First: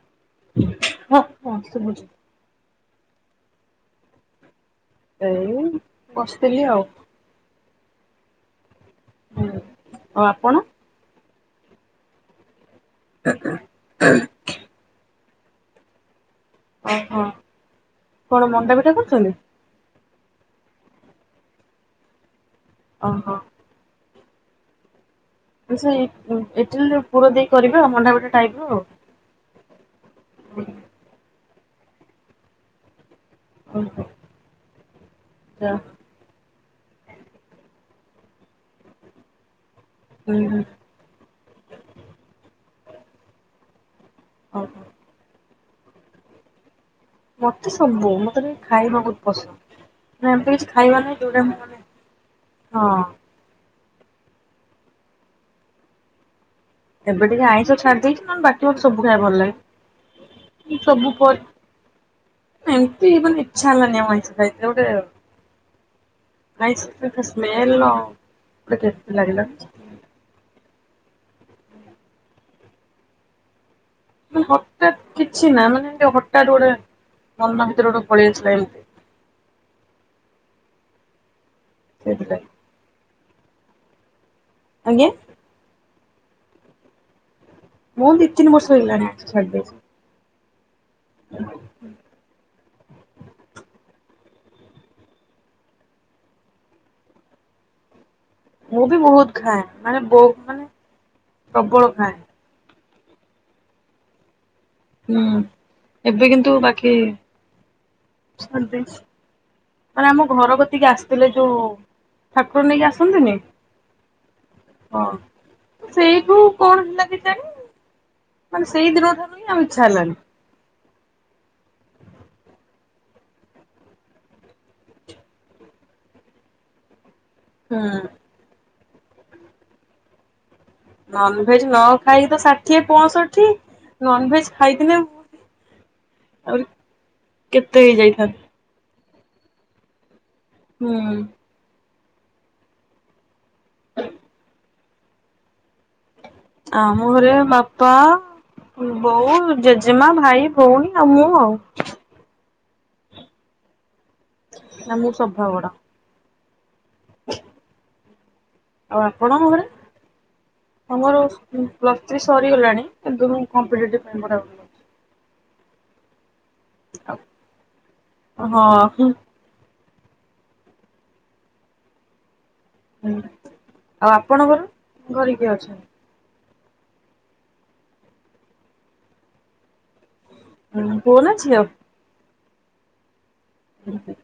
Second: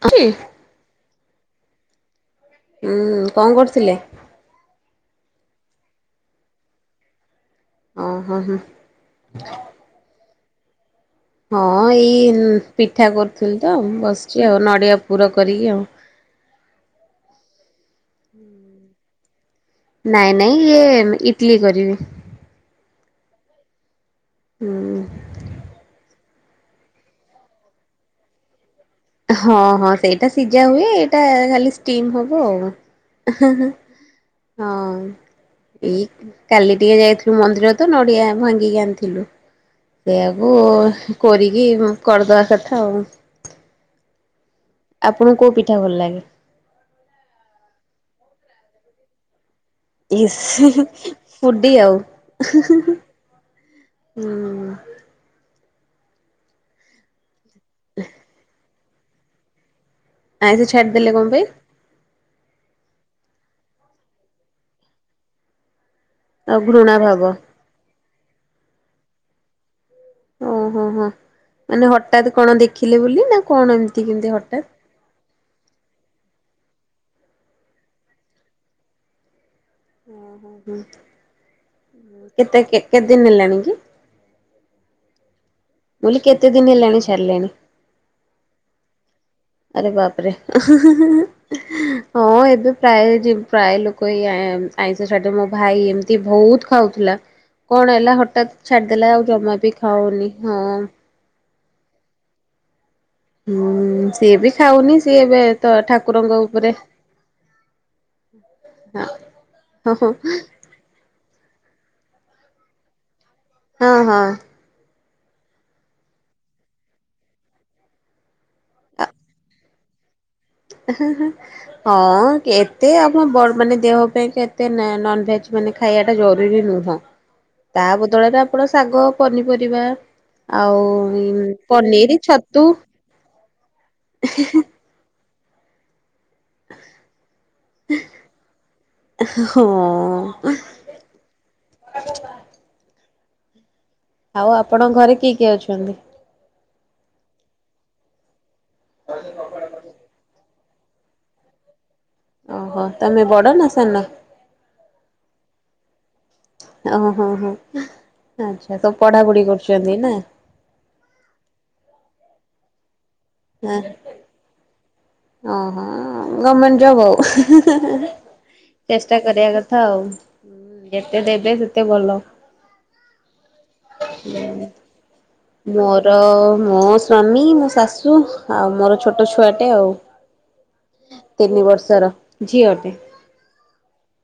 [unintelligible] କି ହଁ ହଁ ଶୁଭୁଛି ଉୁଁ କଣ କରୁଥିଲେ? ଏଇ ବସିଥିଲି ଆଉ ଓ ହଁ ହଁ। ହୁଁ ଆଉ ଆପଣ? ହଁ ଏଇ ପିଠା କରୁଥିଲି ତ ବସିଛି ଆଉ ନଡ଼ିଆ ପୁର କରିକି ଆଉ ଓହୋ କଣ ମଣ୍ଡା ପିଠା କରୁଛନ୍ତି? ନାଇଁ ନାଇଁ ଇଏ ଇଟଲିି କରିବି ଓହୋ। ହୁଁ। ସେ ଇଟିଲି ପୁର ଦେଇ କରିବେ ଆଉ ମଣ୍ଡା ପିଠା ଟାଇପ ର ହଁ ହଁ ସେଇଟା ସିଝା ହୁଏ ଏଇଟା ଖାଲି ଷ୍ଟିମ୍ ହବ ଆଉ ଓହୋ ହଁ ଯା ଏଇ କାଲି ଟିକେ ଯାଇଥିଲୁ ମନ୍ଦିର ତ ନଡ଼ିଆ ଭାଙ୍ଗିକି ଆଣିଥିଲୁ ହୁଁ ସେଆକୁ ହୁଁ କରିକି କରିଦବା କଥା ଆଉ ହଉ। ଆପଣଙ୍କୁ କୋଉ ପିଠା ଭଲ ଲାଗେ? ମତେ ସବୁ ମତେ ଟିକେ ଖାଇବା ବହୁତ ପସନ୍ଦ ମାନେ ଏମିତି କିଛି ଇସ୍ ହଁ ଖାଇବା ନାହିଁ ଯୋଉଟା ମୁଁ ଫୁଡି ମାନେ ଆଉ ହଁ ଏବେ ଟିକେ ଆଇଁଷ ଛାଡି ଦେଇଛି ନହଲେ ବାକି ମୋତେ ସବୁ ଖାଇବା ଭଲ ଆଇଁଷ ଲାଗେ ଛାଡିଦେଲେ ସବୁ କଣ ପରେ ପାଇଁ? ଏମିତି ଇଚ୍ଛା ହେଲାାନି ଆଈଁଷ ଖାଇଥିଲେ ଗୋଟେ ଆଉ ଘୃଣା [unintelligible] ଭାବ ସ୍ମେଲର କେମିଥି ଲାାଗିଲା ଓହୋ ହୋ ମାନେ ହଠାତ୍ କଣ ଦେଖିଲେ ବୋଲି ନା କଣ ଏମିତି କେମତି ହଠାତ୍ ଟ କିଛି ନା ମାନେ ଏ ହଠାତ୍ ଗୋଟେ ମନ ଭିତରେ ଗୋଟେ ପଳେଇ ଆସିଲା ଏମିତି ଓ ହୋ ହୋ ସେଇଥିପାଇଁ କେତେ କେତେ ଦିନ ହେଲାଣି କି? ଆଜ୍ଞା। ମୁ କହିଲି କେତେ ଦିନ ହେଲାଣି ଛାଡ଼ି ଲେଣି? ମୁଁ ଦି ତିିନ ବର୍ଷ ହେଇଗଲାଣି ଆଇଁଷ ଛାଡ଼ିଦେଇଚି। ହବା ଉପରେ ହଁ ଏବେ ପ୍ରାୟ ପ୍ରାୟ ଲୋକ କହି ଆଇଁଷ ଛାଡିଦେ ମୋ ଭାଇ ଏମିତି ବହୁତ ଖାଉଥିଲା କଣ ହେଲା ହଠାତ୍ ମୁଁ ବି ଛାଡିଦେଲା ଆଉ ବହୁତ ଜମା ଖାଏ ବି ମାନେ ଖାଉନି ବହୁ ହଁ। ମାନେ ପ୍ରବଳ ଖାଏ। ହୁଁ ସିଏ ବି ଖାଉନି ସିଏ ହୁଁ ଏବେ ତ ଏବେ ଠାକୁରଙ୍କ କିନ୍ତୁ ଉପରେ ବାକି ଛାଡି ଦେଇଛି ହଁ। ହଁ ମାନେ ଆମ ଘର କତିକି ଆସିଥିଲେ ଯୋଉ ଠାକୁର ନେଇକି ଆସନ୍ତିନି ହଁ ହଁ। ହଁ ସେଇଠୁ କଣ ହେଲା କେଜାଣି? ମାନ ସେଇଦିନଠାରୁ ହିଁ ଆଇଁଶ ଛାରିଲାଣି। ହଁ ହଁ ହଁ କେତେ ଆମ ମାନେ ଦେହ ପାଇଁ ଏତେ ନନଭେଜ୍ ମାନେ ଖାଇବାଟା ଜରୁରୀ ନୁହଁ। ହ ତା ବଦଳରେ ଆପଣ ଶାଗ ପନିପରିବା ଆଉ ନନଭେଜ ନ ପନିର ଖାଇକି ତ ଛତୁ ଷାଠିଏ ପଞ୍ଚଁଷଠି ନନଭେଜ ଖାଇଥିଲେ ଆଉରି କେତେ ହେଇ ଯାଇଥାନ୍ତା। ହଁ। ହୁଁ। ହୁଁ ଆଉ ଆପଣଙ୍କ ଘରେ କିଏ କିଏ ଅଛନ୍ତି? ଆଉ ଆମ ଘରେ ବାପା ବୋଉ ଜେଜେମା ଭାଇ। ଭଉନି ଆଉ ମୁଁ ଆଉ। ଓହୋ ତମେ ବଡ଼ ନା ସାନ? ନା ମୁଁ ସଭାବଡ। ଓ ହୋ ହୋ ଆଛା। ଆଉ ଆପଣଙ୍କ ଘରେ ଆମର ପ୍ଲସ୍ ଥ୍ରୀ ସରିଗଲାଣି କିନ୍ତୁ କମ୍ପିଟେଟିଭ ପାଇଁ ପଢ଼ା ହଉଛି। ଓହୋ ଗମେଣ୍ଟ ଜବ ଆଉ କରୁଛି। ହଁ ହୁଁ ଚେଷ୍ଟା କରିବା କଥା। କଥା ଆଉ ଯେତେ ଦେବେ ସେତେ ଭଲ। ହୁଁ ଆଉ ଆପଣଙ୍କର ଘରେ କିଏ ଅଛନ୍ତି? ମୋର ମୋ ସ୍ଵାମୀ ମୋ ଶାଶୁ ଆଉ ମୋର ଛୋଟ ଛୁଆଟେ ଆଉ ପୁଅ ନା ଝିଅ ତିନି ବର୍ଷର ଝିଅ ଟେ। ହୁଁ।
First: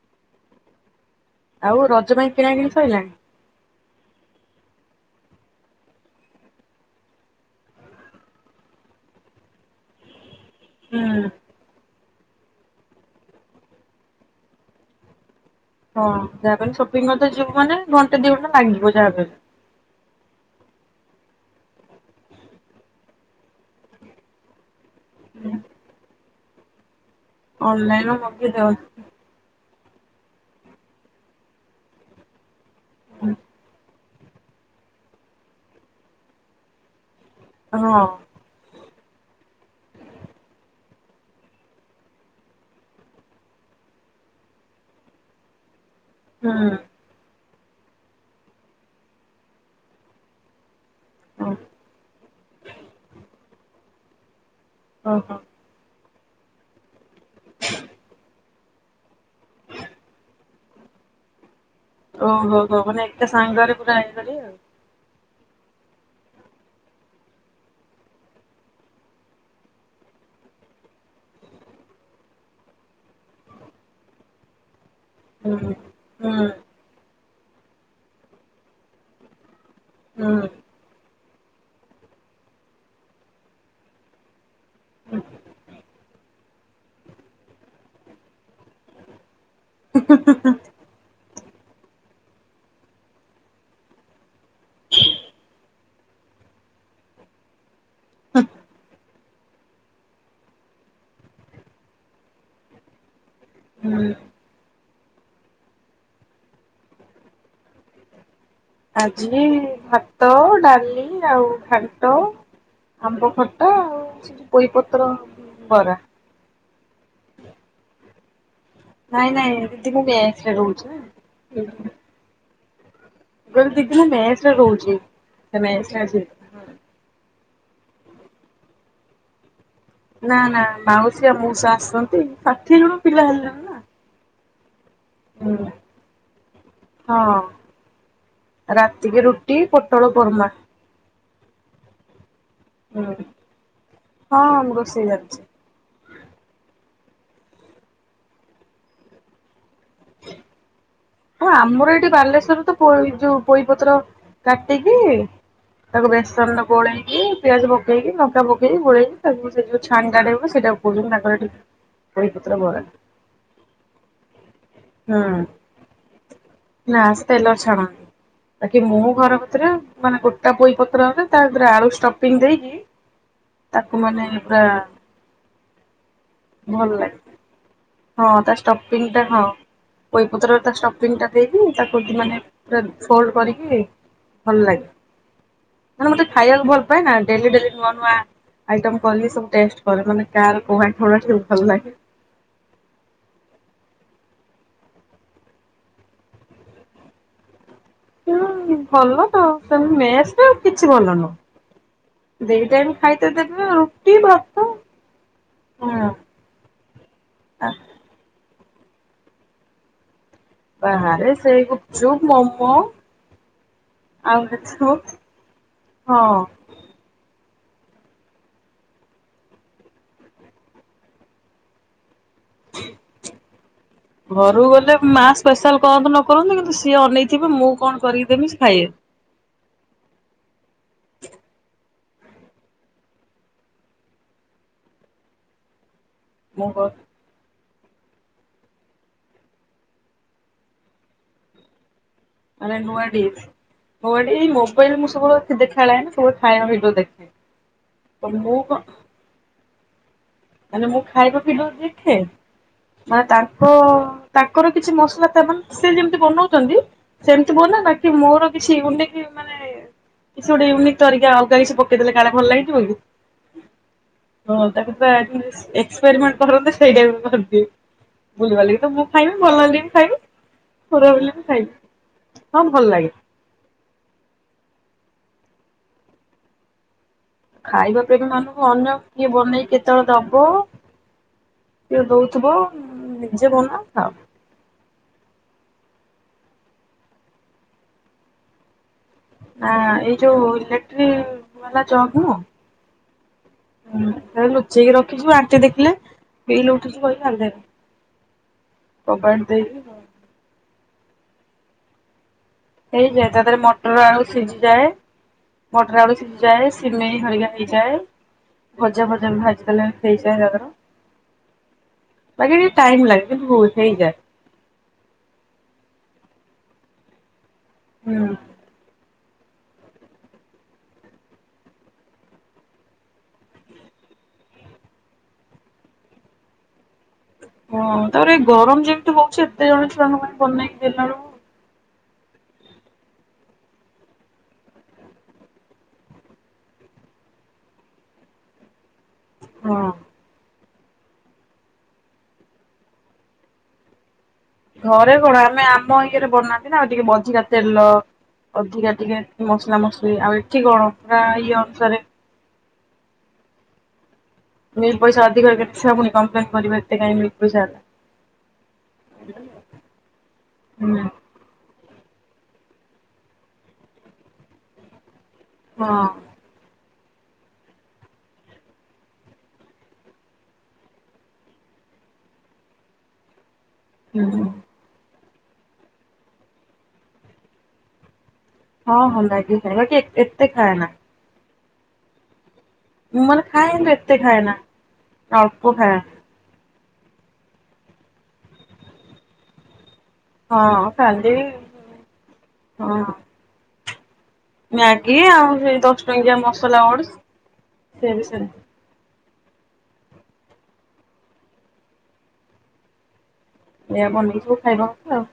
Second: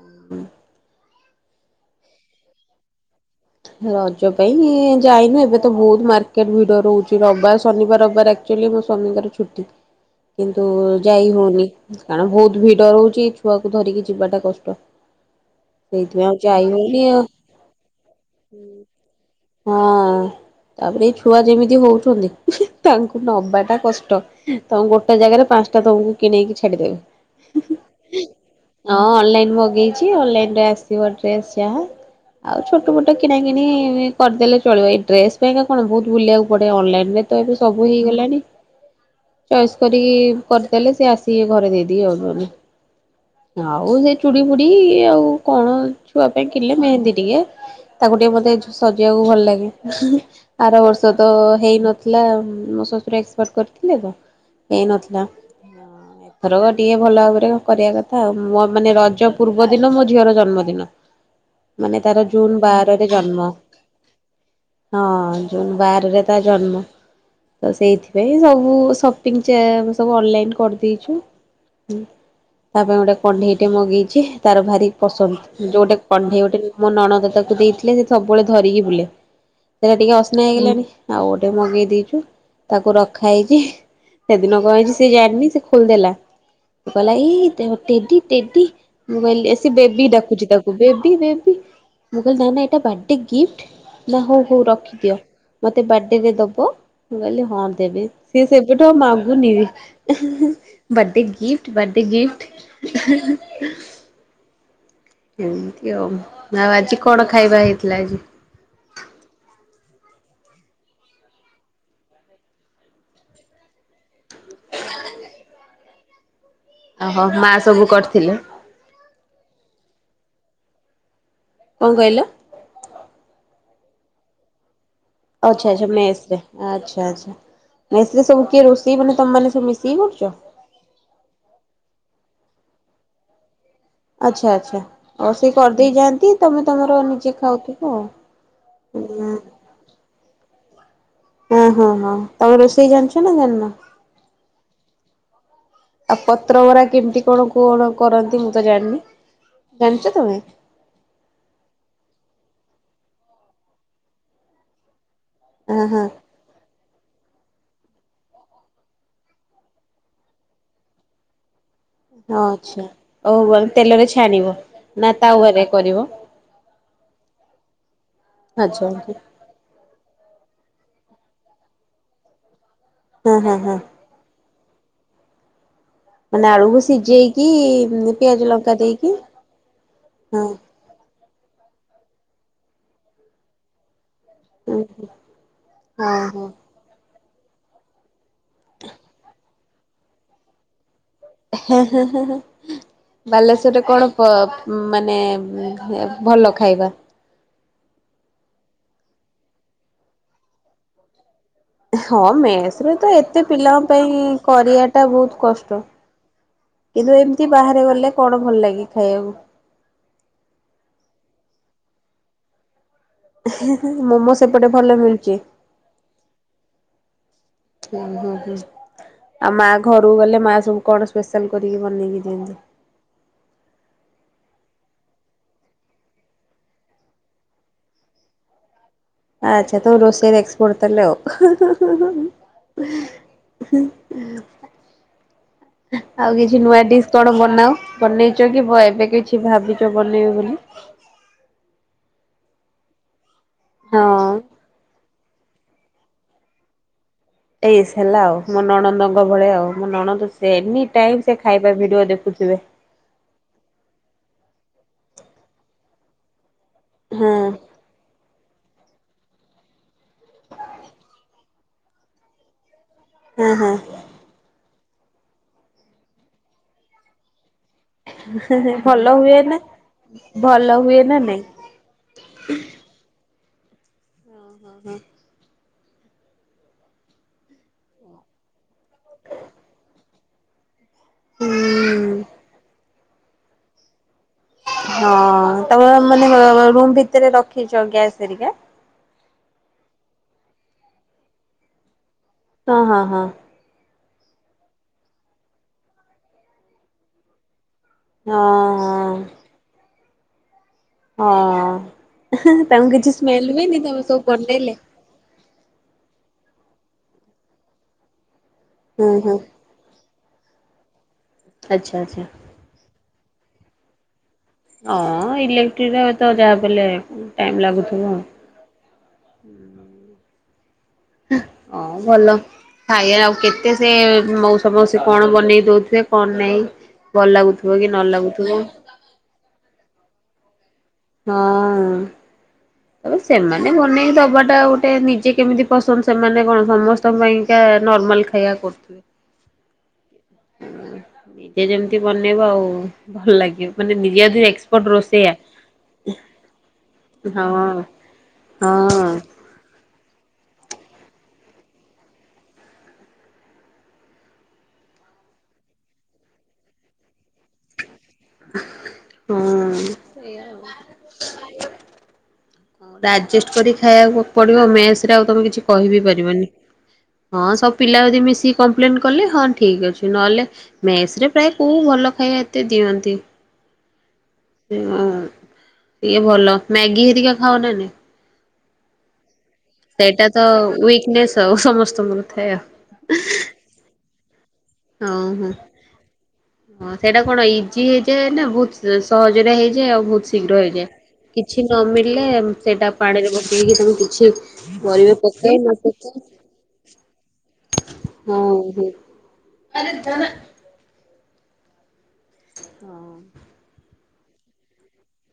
ହଁ। ଆଉ ରଜ ପାଇଁ କିଣାକିଣି ସଇଲାନି? ରଜ ପାଇଁ ଯାଇନୁ ଏବେ ତ ବହୁତ ମାର୍କେଟ ଭିଡ ରହୁଛି ରବିବାର ଶନିବାର ରବିବାର। ଆକ୍ଚଆଲି ମୋ ସ୍ୱାମୀଙ୍କର ଛୁଟି। ହ କିନ୍ତୁ ଯାଇ ହଉନି କାରଣ ବହୁତ ଭିଡ ରହୁଛି ଛୁଆକୁ ଧରିକି ଯିବାଟା କଷ୍ଟ। ହଁ ସେଇଥି ପାଇଁ ଆଉ ଯାହା ଯାଇ ହଉନି ସପିଙ୍ଗ ଆଉ କରିତେ ଯିବୁ ମାନେ ଘଣ୍ଟେ ଦି ଘଣ୍ଟା ଲାଗିବ ଯାହାବି ହେଲେ। ହଁ ତାପରେ ଏଇ ଛୁଆ ଯେମିତି ହଉଛନ୍ତି ତାଙ୍କୁ ନବାଟା କଷ୍ଟ। ତମେ ଗୋଟେ ଜାଗାରେ ପାଞ୍ଚଟା ତମକୁ କିଣେଇକି ଅନଲାଇନ ଛାଡିଦେବେ। ମଗେଇ ଦଉ ହଁ ଅନ୍ଲାଇନ୍ ମଗେଇ ଚି ଅନଲାଇନରେ ଆସିବ ଡ୍ରେସ ଯାହା। ଆଉ ଛୋଟମୋଟ କିଣାକିଣି କରିଦେଲେ ଚଳିବ ଏଇ ଡ୍ରେସ ପାଇଁକା କଣ ବହୁତ ବୁଲିବାକୁ ପଡେ ଅନଲାଇନ ରେ ତ ଏବେ ସବୁ ହଁ ହେଇଗଲାଣି ଚଏସ୍ କରିକି କରିଦେଲେ ସେ ଆସିକି ଘରେ ଦେଇଦେଇକି ଯାଉଛନ୍ତି। ଆଉ ସେ ଚୁଡି ଫୁଡି ଆଉ କଣ ଛୁଆ ପାଇଁ କିଣିଲେ ହୁଁ। ମେହେନ୍ଦୀ ଟିକେ ତାକୁ ଟିକେ ମତେ ସଜେଇବାକୁ ଭଲ ଲାଗେ ଆର ବର୍ଷ ର୍ଷ ତ ହେଇ ନଥିଲା ମୋ ଶ୍ୱଶୁର ଏକ୍ସପାଡ କରିଥିଲେ ତ ହେଇ ନଥିଲା। ଓହୋ ଏଥରକ ଟିକେ ଭଲ ଭାବରେ କରିବା କଥା ଆଉ। ମୋର ମାନେ ରଜ ପୂର୍ବ ଦିନ ମୋ ଝିଅର ଜନ୍ମଦିନ ମାନେ ତାର ଜୁନ ଓହୋ ହୋ ବାର ମାନେ ଏକା ସାଙ୍ଗରେ ପୁରା ହେଇଗଲି ଆଉ। ହଁ ଜୁନ୍ ବାରରେ ତା ଜନ୍ମ। ତ ସେଇଥିପାଇଁ ସବୁ ସପିଙ୍ଗ ଚା ସବୁ ଅନଲାଇନ କରିଦେଇଛୁ। ତା ପାଇଁ ଗୋଟେ କଣ୍ଢେଇ ଟେ ମଗେଇଛି ତାର ଭାରି ପସନ୍ଦ ଯୋ ହୁଁ ଗୋଟେ କଣ୍ଢେଇ ହୁଁ ଗୋଟେ ମୋ ନଣନ୍ଦ ତାକୁ ଦେଇଥିଲେ ସେ ସବୁବେଳେ ଧରିକି ବୁଲେ। ସେଇଟା ଟିକେ ହୁଁ ଅସ୍ନା ହେଇଗଲାଣି ଆଉ ଗୋଟେ ମଗେଇ ଦେଇଛୁ ତାକୁ ରଖା ହେଇଛି। ସେଦିନ କଣହେଇଛି ସେ ଜାଣିନି ସେ ଖୋଲିଦେଲା ସେ କହିଲା ଏଇ ଟେଡି ଟେଡି। ମୁଁ କହିଲି ସେ ବେବି ଡାକୁଚି ତାକୁ ବେବି ବେବି ମୁଁ କହିଲି ନାଇଁ ନାଇଁ ଏଟା ବାଥଡେ ଗିପ୍ଟ। ନା ହଉ ହଉ ରଖିଦିଅ ମତେ ବାର୍ଥଡେରେ ଦବ ମୁଁ କହିଲି ହଁ। ଦେବି ସିଏ ସେବେଠୁ ଆଉ ମାଗୁନି ବି। ଉହ୍ନୁ, ଉହ୍ନୁ ବାର୍ଥଡେ ଗିଫ୍ଟ ବାର୍ଥଡେ ଗିଫ୍ଟ ଉହୁଁଉହୁଁ,। ହୁଁ। ଏମିତି ଆଉ, ଆଉ ଆଜି କଣ ଖାଇବା ହେଇଥିଲା ଆଜି? ଆଜି ଭାତ, ଡାଲି, ଆଉ ଘାଣ୍ଟ, ଆମ୍ବ ଖଟ [unintelligible] ଆଉ ସେ ପୋଇ ପତ୍ର ବରା ଅ, ହିଁ, ମା ସବୁ କରିଥିଲେ। ନାଇଁ, ନାଇଁ ଏମିତି ମୁଁ ମେସ ରେ ରହୁଛି। କଣ କହିଲ? ମୁଁ କହିଲି ଦିଦି ମୁଁ ମେସରେ ରହୁଛି। ସେ ଆଚ୍ଛା, ଆଛା ମେସରେ ଆଜି ମେସ୍ ହେଇଥିଲା। ରେ ଆଚ୍ଛା, ଆଚ୍ଛା ମେସ ରେ ସବୁ କିଏ ରୋଷେଇ ବନେ ତମେ ମାନେ ସବୁ ମିଶି ନା, ନା ମାଉସୀ ଆଉ ମଉଶା ଆସଛନ୍ତି, ଷାଠିଏ ଜଣ ପିଲା ହେଲୁଣି। ଆଚ୍ଛା ଆଚ୍ଛା ଆଉ ସେ କରିଦେଇ ଯାଆନ୍ତି ତମେ ତମର ନିଜେ ଖାଉଥିବ ଆଉ। ରାତିକ ହୁଁ। ରୁଟି ପୋଟଳ କରୋମା ଅ, ହଁ, ହଁ, ତମେ ରୋଷେଇ ହୁଁ। ଜାନିଛ ନା ଜାଣି ନ? ହଁ, ହିଁ, ମୁଁ ରୋଷେଇ ଜାଣିଛି। ଆଉ ପତ୍ର ବରା କେମିତି କଣ କଣ କରନ୍ତି, ମୁଁ ତ ଜାଣିନି ଜାଣିଛ ତମେ? ହଁ, ଆମର ଏଇଠି ବାଲେଶ୍ୱରରେ ତ ଯୋଉ ପୋଇପତ୍ର କାଟିକି ହଁ ହଁ ତାକୁ ବେଶ ବେସନରେ ଗୋଳେଇକି ପିଆଜ ପକେଇକି ଲଙ୍କା ପକେଇ ଗୋଳେଇକି ତାକୁ ସେ ଯେଉଁ ଛାଣିଟା କାଢ଼ି ବାକୁ ଟା ସେଇଟା କହୁଛନ୍ତି ତାଙ୍କର ଏଠି [inaudible] ହଁ ବରା ଆଚ୍ଛା ହଉ ଆମ ତେଲରେ ଛାଣିବ ନା ହୁଁ ତାୱାରେ କରିବ? ନା ସେ ତେଲରେ ଛାଣାନ୍ତି ବାକି ଆଚ୍ଛା ମୁଁ ଆଚ୍ଛା ଘର ସେଇଟା ମାନେ ଗୋଟାପୋଇ ପତ୍ର ରେ ତାରେ ଆଳୁ ଷ୍ଟପିଙ୍ଗ ଦେଇକି ହୁଁ, ହୁଁ, ହୁଁ। [inaudible] ମାନେ ପା ମାନେ ଆଳୁକୁ ଲାଗେ ସିଝେଇକି ହଁ ପିଆଜ ତା ଲଙ୍କା ଷ୍ଟପିଙ୍ଗ ଦେଇକି ହଁ ତିନି ଟା ଦେଇକି ତାକୁ ମାନେ ପୁରା ଫୋଲଡ୍ କରିକି ଭଲ ହଁ ଲାଗେ, ମାନେ ମତେ ହଁ। ଖାଇବାକୁ ଭଲ ପାଏ ନା ଡେଲି ଡେଲି ନୂଆ ନୂଆ ଆଇଟମ୍ କଲି ସବୁ ଟେଷ୍ଟ କରେ ମାନେ କାହାର କଉ [inaudible] ହେଁ, ହେଁ, ହେଁ, ହେଁ। ବାଲେଶ୍ଵରରେ କଣ ପ ମାନେ ଭଲ ଖାଇବା? ହୁଁ, ଭଲ ତ ସେମିତି ମେସରେ ଆଉ କିଛି ଭଲ ନୁହଁ। ହଁ, ଦି ମେସ୍ ଟାଇମ ରେ ତ ଖାଇତେ ଏତେ ଦେବେ ପିଲାଙ୍କ ରୁଟି ପାଇଁ ଭାତ କରିବା ଟା ବହୁତ କଷ୍ଟ। ହଁ କିନ୍ତୁ ଏମିତି ବାହାରେ ଗଲେ କଣ ଭଲ ଲାଗେ ଖାଇବାକୁ? ବାହାରେ ସେଇ ଗୁପଚୁପ୍, ମୋମୋ। ମୋମୋ ଆଉ ସେପଟେ ଭଲ ମିଳୁଚି? ହଁ ହୁଁ, ହୁଁ, ହୁଁ। ଆଉ ମା ଘରକୁ ଗଲେ ମା ସବୁ କଣ ସ୍ପେଶାଲ କରିକି ବନେଇକି ଦିଅନ୍ତି? [unintelligible] ଘରୁକୁ ଗଲେ ମା ସ୍ପେଶାଲ କରନ୍ତୁ ନ କରନ୍ତୁ କିନ୍ତୁ ସିଏ ଅନେଇଥିବେ ମୁଁ କଣ କରିକି ଦେମି ସେ ଖାଇବେ। ଆଚ୍ଛା, ତମେ ରୋଷେଇରେ ଏକ୍ସପର୍ଟ ତା ହେଲେ ଆଉ। ଉଁ, ହୁଁ। [inaudible] ଆଉ କିଛି ମୁଁ କ ନୂଆ ଡିସ୍ କଣ ବନାଅ, ବନେଇଛ କି ଭ ଏବେ କିଛି ଭାବିଛ ବନେଇବ ବୋଲି? ମାନେ ନୂଆ ଡିସ୍, ହଁ। [inaudible] ମୋବାଇଲ ମୁଁ ସବୁବେଳେ ଦେଖ ଖେଳାଏନା କେବଳ ଖାଇବା ଭିଡିଓ ଦେଖେ। ଏଇସ୍ ତ ହେଲା ଆଉ ମୁଁ ମୋ କ ନଣନ୍ଦଙ୍କ ଭଳିଆ ଆଉ ମୋ ନଣନ୍ଦ ସେ ମାନେ ଏନି ମୁଁ ଟାଇମ୍ ସେ ଖାଇବା ଭିଡିଓ ଦେଖୁଥିବେ। ନା ତାଙ୍କ ତାଙ୍କର କିଛି ମସଲା ତା ମାନ ସେ ଯେମିତି ବନଉଛନ୍ତି ହଁ ସେମିତି ବନାଏ ବାକି ମୋର କିଛି ଇୟୁନିକ୍ ମାନେ କିଛି ଗୋଟେ ଇୟୁନିକ୍ ତରିକା ଅଲଗା କିଛି ପକେଇ ଦେଲେ କାଳେ ଭଲ ଲାଗଯିବ କି? ହୁଁ, ହୁଁ। ହଁ, ତାକୁ [inaudible] ଏକ୍ସପେରିମେଣ୍ଟ କରନ୍ତି, ସେଇ ଟାଇପ୍ କରିଦିଏ। ବୁଲିବାଲି କିତ ଭଲ ମୁଁ ଖାଇବି ହୁଏ ନା ଭଲ ହେଲେ ବି ଖାଇବି, ଭଲ ହୁଏ ନା ଖରାପ ହେଲେ ନାଇଁ? ବି ଖାଇବି। ହଁ, ଭଲ ଲାଗେ। ହଁ, ହଁ। ଖାଇବା ପିଇବା ଏମାନଙ୍କୁ ଅନ୍ୟ କିଏ ବନେଇି କେତେବେଳେ ଦବ? ହୁଁ କିଏ ଦଉଥିବ, ନିଜେ ବନା ଖାଅ। ହଁ, ତାମେ ମାନେ ରୁମ୍ ଭିତରେ ରଖିଛ ଗ୍ୟାସ ହେରିକା? ଆଁ ଏଇ ଯୋଉ ଇଲେକ୍ଟ୍ରି ବାଲା ଜଗ୍ ନୁହଁ ହଁ, ହଁ, ହଁ। ହୁଁ, ଲୁଚେଇକି ରଖିଛୁ, ଆଣ୍ଟି ଦେଖିଲେ ବିଲ ଉଠିଛୁ କହି ଗାଳି ଦେବେ। ହଁ, ହଁ। [inaudible] ହଁ। ତାଙ୍କୁ କିଛି ହେଇଯାଏ ତା ସ୍ମେଲ ଦେହରେ ହୁଏନି ତମେ ମଟର, ସବୁ ଆଳୁ ବନେଇଲେ? ସିଝିଯାଏ। ମଟର ଆଳୁ ସିଝି ଯାଏ, ସିମେଇ ଘରିକା ହେଇଯାଏ, ‌ଭଜା ହୁଁ ଭଜା ହୁଁ ଭାଜି [inaudible] ହେଇଯାଏ ତାଧିରେ। ଆଚ୍ଛା, ଆଚ୍ଛା। ବାକି ଟିକେ ଟାଇମ୍ ଲାଗେ, କିନ୍ତୁ [inaudible] ହେଇଯାଏ। ହଁ, ଇଲେକ୍ଟ୍ରିରେ ତ ଯାହାବି ହେଲେ ଟାଇମ୍ ଲାଗୁଥିବ। ହୁଁ ହୁଁ [inaudible] ହଁ ଭଲ। ଖାଇବା ଆଉ କେତେ ସେ ମଉସା ମାଉସୀ କଣ ବନେଇ ଦଉଥିବେ। କଣ ନାଇଁ ଭଲ ଲାଗୁ ହଁ ତାପରେ ଏଇ ଗରମ ଯେମିତି ହଉଛି। ଏତେ ଜଣ ଛୁଆଙ୍କ ପାଇଁ ବନେଇକି ଦେଲାବେଳୁ- ହଁ। ତ ସେମାନେ ବନେଇକି। ଦବା ଟା ଗୋଟେ ନିଜେ କେମିତି ପସନ୍ଦ ସେମାନେ କଣ ସମସ୍ତଙ୍କ ପାଇଁକା ନର୍ମାଲ ସେଇୟା କରୁଥିବେ। ହଁ। ନିଜେ ଯେମିତି ବନେଇବ ଆଉ ଭଲ ଲାଗିବ। ମାନେ ନିଜେ ଏସ ଘରେ କଣ ଆମେ ଆମ ଇଏରେ ବନାନ୍ତି। ନା ଆଉ ଟିକେ ଅଧିକା ହଁ ତେଲ ହଁ ଅଧିକା ଟିକେ ମସଲା ମସଲି ଆଉ ଏଠି କଣ ପୁରା ଇଏ ଅନୁସାରେ। ମିଲ ପଇସା ଅଧିକ କେତେ ସବୁ କମ୍ପଲେନ କରିବେ ଏତେ କାଁଇ ପଇସା ହେଲା? ହୁଁ ଆରେ [inaudible] ଆଜେଷ୍ଟ କରି ଖାଇବାକୁ ପଡିବ। ମେସରେ ଆଉ ତମେ କିଛି କହିବି ହଁ ପାରିବନି। ହଁ ସବୁ ପିଲା ଯଦି ମିଶିକି କମ୍ପ୍ଲେନ କଲେ। ହଁ ଠିକ ଅଛି ନହେଲେ। ମେସରେ ପ୍ରାୟ କୋଉ ଭଲ ଖାଇବା ଏତେ ଦିଅନ୍ତି? ହୁଁ ହୁଁ ହ ଟିକେ ଭଲ ମ୍ୟାଗି ହେରିକା ଖାଅନା ନାହିଁ। ହଁ ହଁ ମ୍ୟାଗି। ଖାଏ ବାକି ଏ ସେଇଟା ଏତେ ତ ଖାଏ ନା ୱିକନେସ୍ ଆଉ ସମସ୍ତଙ୍କର ଥାଏ। ମାନେ ନାଇ ମୁଁ ଏତେ ଖାଏ ନା- ହ ହୋ। ଅଳ୍ପ ଖାଏ ହଁ ସେଇଟା କଣ ଇଜି ହେଇଯାଏ ନା ବହୁତ ସହଜରେ ହେଇଯାଏ। ଆଉ ବହୁତ ଶୀଘ୍ର ହଁ ହେଇଯାଏ। ଖାଲି କିଛି ନ ମିଳିଲେ ସେଇଟା ହଁ ପାଣିରେ ପକେଇକି ସବୁ କିଛି ପରିବା ମ୍ୟାଗି ଆଉ ପକାଇ ନ ସେଇ ଦଶ ପକାଇ ଟଙ୍କିଆ ମସଲା ଓଡସ୍ ହଁ ଆ ରେ ଧର ହଁ। ଏଆ ଆମ [inaudible] ବନେଇ ସବୁ ଖାଇବା କଥା ଉ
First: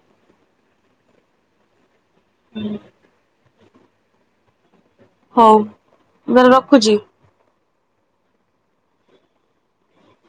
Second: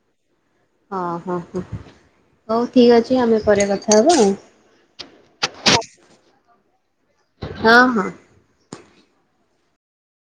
ହଁ ହଁ ହଁ ହଉ ଠିକ ଅଛି ଆମେ ପରେ କଥା ହବା ଆଉ। ହଉ। ମୁଁ ତାହାଲେ ରଖୁଛି। ହଁ ହଁ।